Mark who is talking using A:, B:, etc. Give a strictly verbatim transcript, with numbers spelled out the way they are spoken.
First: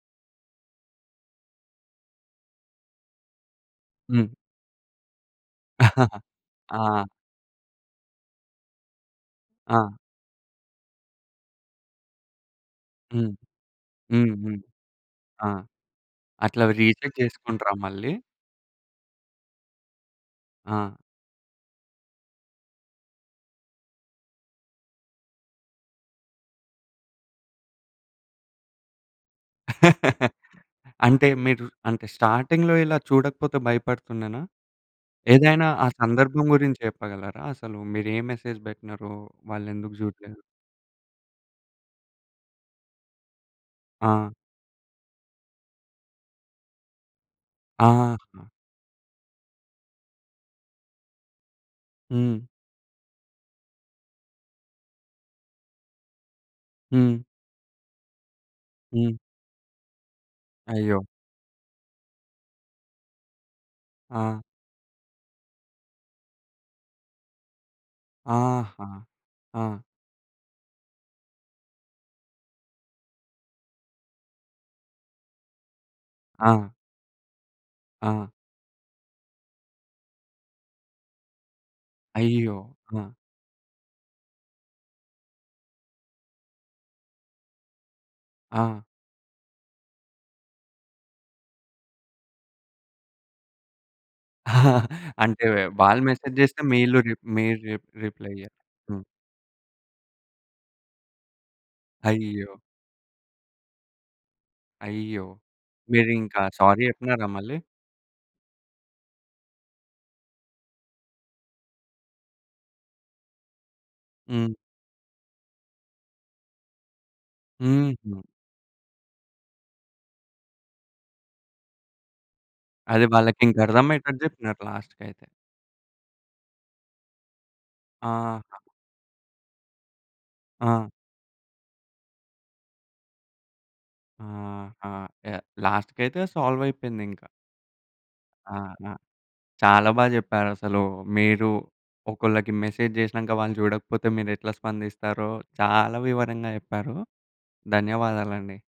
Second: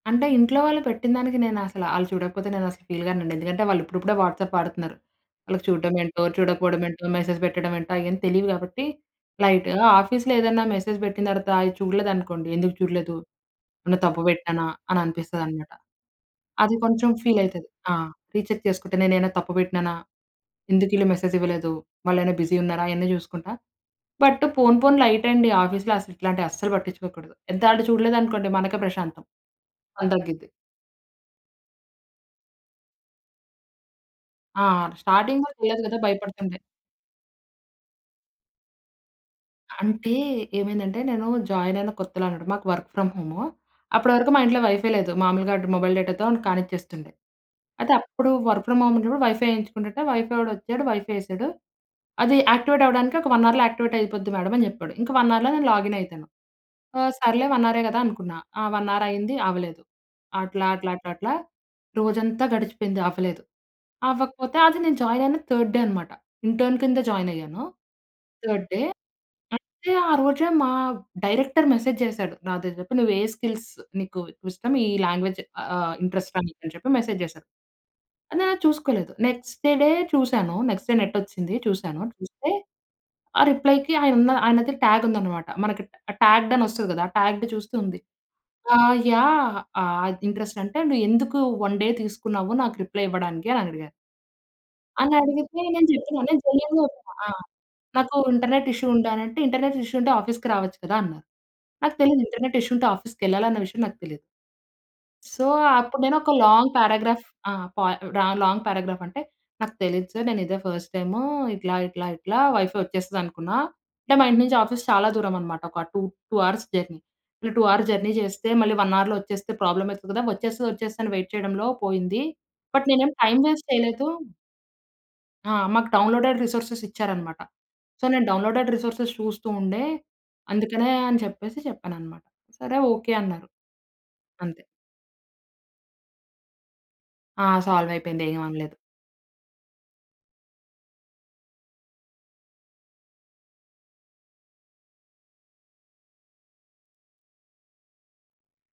A: అంటే ఇంట్లో వాళ్ళు పెట్టినదానికి నేనసల ఆళ్ళు చూడకపోతే నేనసలు ఫీల్ గానండి. ఎందుకంటే వాళ్ళు ఇప్పుడిప్పుడే
B: హ్మ్.
A: వాట్సాప్ వాడుతున్నారు. వాళ్ళకి చూడ్డమేంటో,
B: ఆ!
A: చూడకపోవడమేంటో, మెసేజ్ పెట్టడమేంటో అయేం తెలీవు గాబట్టి లైటు.
B: ఆ!
A: ఆఫీస్‌లో ఏదన్నా మెసేజ్ బెట్టిన తర్వాత అది చూడలేదనుకోండి. ఎందుకు చూడలేదు?
B: హ్మ్.
A: ఏమన్న తప్పు
B: హ్మ్, హ్మ్.
A: బెట్టానా?
B: ఆ!
A: అననిపిస్తదనమాట.
B: అట్లా
A: అది కొంచెం
B: రీచెక్
A: ఫీలైతది.
B: చేసుకుంటరా
A: ఆ!
B: మళ్ళీ?
A: రీచెక్ చేసుకుంటే నేనేమైనా తప్పు బెట్టినానా?
B: ఆ!
A: ఎందుకీళ్ళు మెసేజ్ ఇవ్వలేదు? వాళ్ళైనా బిజీ ఉన్నారా? అయన్నీ జూసుకుంటా. బట్ పోను పోను లైటండి. ఆఫీస్‌లో అసలు ఇట్లాంటివి అస్సలు పట్టించుకోకూడదు. ఎంత అంటే చూడలేదనుకోండి మనకే ప్రశాంతం. పని తగ్గిద్ది.
B: అంటే మీరు అంటే స్టార్టింగ్‌లో ఇలా చూడకపోతే భయపడుతుండేనా?
A: ఆ! అంటే స్టార్టింగ్‌లో
B: ఏదైనా
A: తెలీదు
B: ఆ
A: కదా!
B: సందర్భం
A: భయపడుతుండే.
B: గురించి చెప్పగలరా? అసలు మీరే మెసేజ్ బెట్టినారో వాళ్ళు ఎందుకు
A: అంటే
B: జూడలేదు?
A: ఏమైందంటే నేను జాయిన్ అయిన కొత్తలో అనమాట. మాకు వర్క్ ఫ్రమ్ హోము అప్పటి
B: ఆ!
A: వరకు మా ఇంట్లో వైఫై లేదు. మామూలుగాడ్ మొబైల్ డేటాతో కానిచ్చేస్తుండే. అయితే
B: ఆహా!
A: అప్పుడు వర్క్ ఫ్రమ్ హోం ఉన్నప్పుడు వైఫై యేయించుకుంటుంటే వైఫై వాడొచ్చాడు వైఫై ఏసాడు. "అది
B: హ్మ్.
A: యాక్టివేట్ అవ్వడానికి ఒక వన్ అవర్‌లో యాక్టివేటయిపోద్ది మ్యాడం" అని జెప్పాడు. ఇంక వన్ అవర్‌లో నేను లాగినయితాను. ఆ!
B: హ్మ్.
A: సర్లే వన్ అవరె కదా! అనుకున్నా. ఆ వన్
B: హ్మ్.
A: అవరయింది అవ్వలేదు. అట్లా, అట్లా
B: అయ్యో!
A: అట్లా రోజంతా గడిచిపోయింది. అవ్వలేదు.
B: ఆ!
A: అవ్వకపోతే అది నేను జాయినయిన థర్డ్ డే అనమాట. ఇంటర్న్ కింద జాయినయ్యాను. థర్డ్ డే
B: ఆహా! ఆ!
A: అయితే ఆ రోజే మా డైరెక్టర్ మెసేజ్ జేసాడు. "నాతో జెప్పు నువ్వే స్కిల్స్ నీకు ఇష్టం ఈ లాంగ్వేజ్ ఆహ్, ఇంట్రెస్టా
B: ఆ!
A: నీకని" చెప్పి మెసేజ్ జేశారు.
B: ఆ!
A: నేనది చూసుకోలేదు. నెక్స్ట్ డే చూసాను. నెక్స్ట్ డే నెటొచ్చింది చూసాను. చూస్తే,
B: అయ్యో! ఆ!
A: ఆ రిప్లైకి ఆయనున్న ఆయనది టాగుందనమాట. మనకి ట్ టాగ్డ్ అనొస్తది గదా! ఆ టాగ్డ్ చూస్తూ ఉంది. ఆ!
B: ఆ!
A: యాహ్! ఆ ఇంట్రెస్టంటే "నువ్వెందుకు వన్ డే తీసుకున్నావు నాకు రిప్లై ఇవ్వడానికి" అనడిగారు.
B: అంటే
A: అనడిగితే నేను
B: వాళ్ళు
A: జెప్పినా. నేను
B: మెసేజేస్తే
A: జెన్యూన్‌గా
B: మీళ్ళు
A: ఒప్
B: రి
A: ఆ!
B: మీరు రి
A: నాకు
B: రిప్లై ఇయ్యాలి.
A: ఇంటర్నెట్ ఇష్యూ
B: హ్మ్
A: ఉండేనంటే "ఇంటర్నెట్ ఇష్యూ ఉంటే ఆఫీస్‌కి రావచ్చు కదా!" అన్నారు. నాకు తెలీదు ఇంటర్నెట్
B: అయ్యో!
A: ఇష్యూ ఉంటే ఆఫీస్‌కెళ్ళాలన్న విషయం నాకు తెలీదు.
B: అయ్యో!
A: సో, అప్పుడు నేను ఒక
B: మీరింక
A: లాంగ్
B: సారీ
A: పారాగ్రాఫ్
B: జెప్పినారా మళ్ళీ?
A: ఆహ్, ప ర లాంగ్ పారాగ్రాఫంటే నాకు తెలీదు సార్ నేనిదే ఫస్ట్ టైము ఇట్లా, ఇట్లా, ఇట్లా వైఫై వచ్చేస్తదనుకున్నా. అంటే మా ఇంటి
B: హ్మ్.
A: నుంచి ఆఫీస్ చాలా దూరమనమాట ఒక టూ టూ అవర్స్ జర్నీ. ఈ టూ అవర్స్ జర్నీ
B: హుహు.
A: జేస్తే మళ్ళీ వన్ అవర్‌లో వచ్చేస్తే ప్రాబ్లమయితది గదా! వచ్చేస్తది వచ్చేస్తది అని వెయిట్ చేయడంలో పోయింది. బట్
B: అది
A: నేనేం టైం వేస్ట్ చేయలేదు.
B: వాళ్ళకింకర్థమయ్యేటట్టు జెప్పినారు లాస్ట్‌కయితే.
A: ఆ! మాకు డౌన్‌లోడెడ్ రిసోర్సెసిచ్చారనమాట. సో నేను
B: ఆహా!
A: డౌన్‌లోడెడ్ రిసోర్సెస్ చూస్తూ ఉండే
B: ఆ!
A: అందుకనే అని చెప్పేసి చెప్పాననమాట "సరే ఓకే." అన్నారు. అంతే.
B: ఆహా! యాహ్! లాస్ట్‌కయితే సాల్వయిపోయిందింక.
A: ఆ సాల్వయిపోయింది. ఏమనలేదు.
B: ఆహా! చాలా బాగా జెప్పారసలు. మీరు ఒకళ్ళకి మెసేజ్ జేసినాంక వాళ్ళు చూడకపోతే మీరెట్లా స్పందిస్తారో చాలా వివరంగా జెప్పారు. ధన్యవాదాలండి.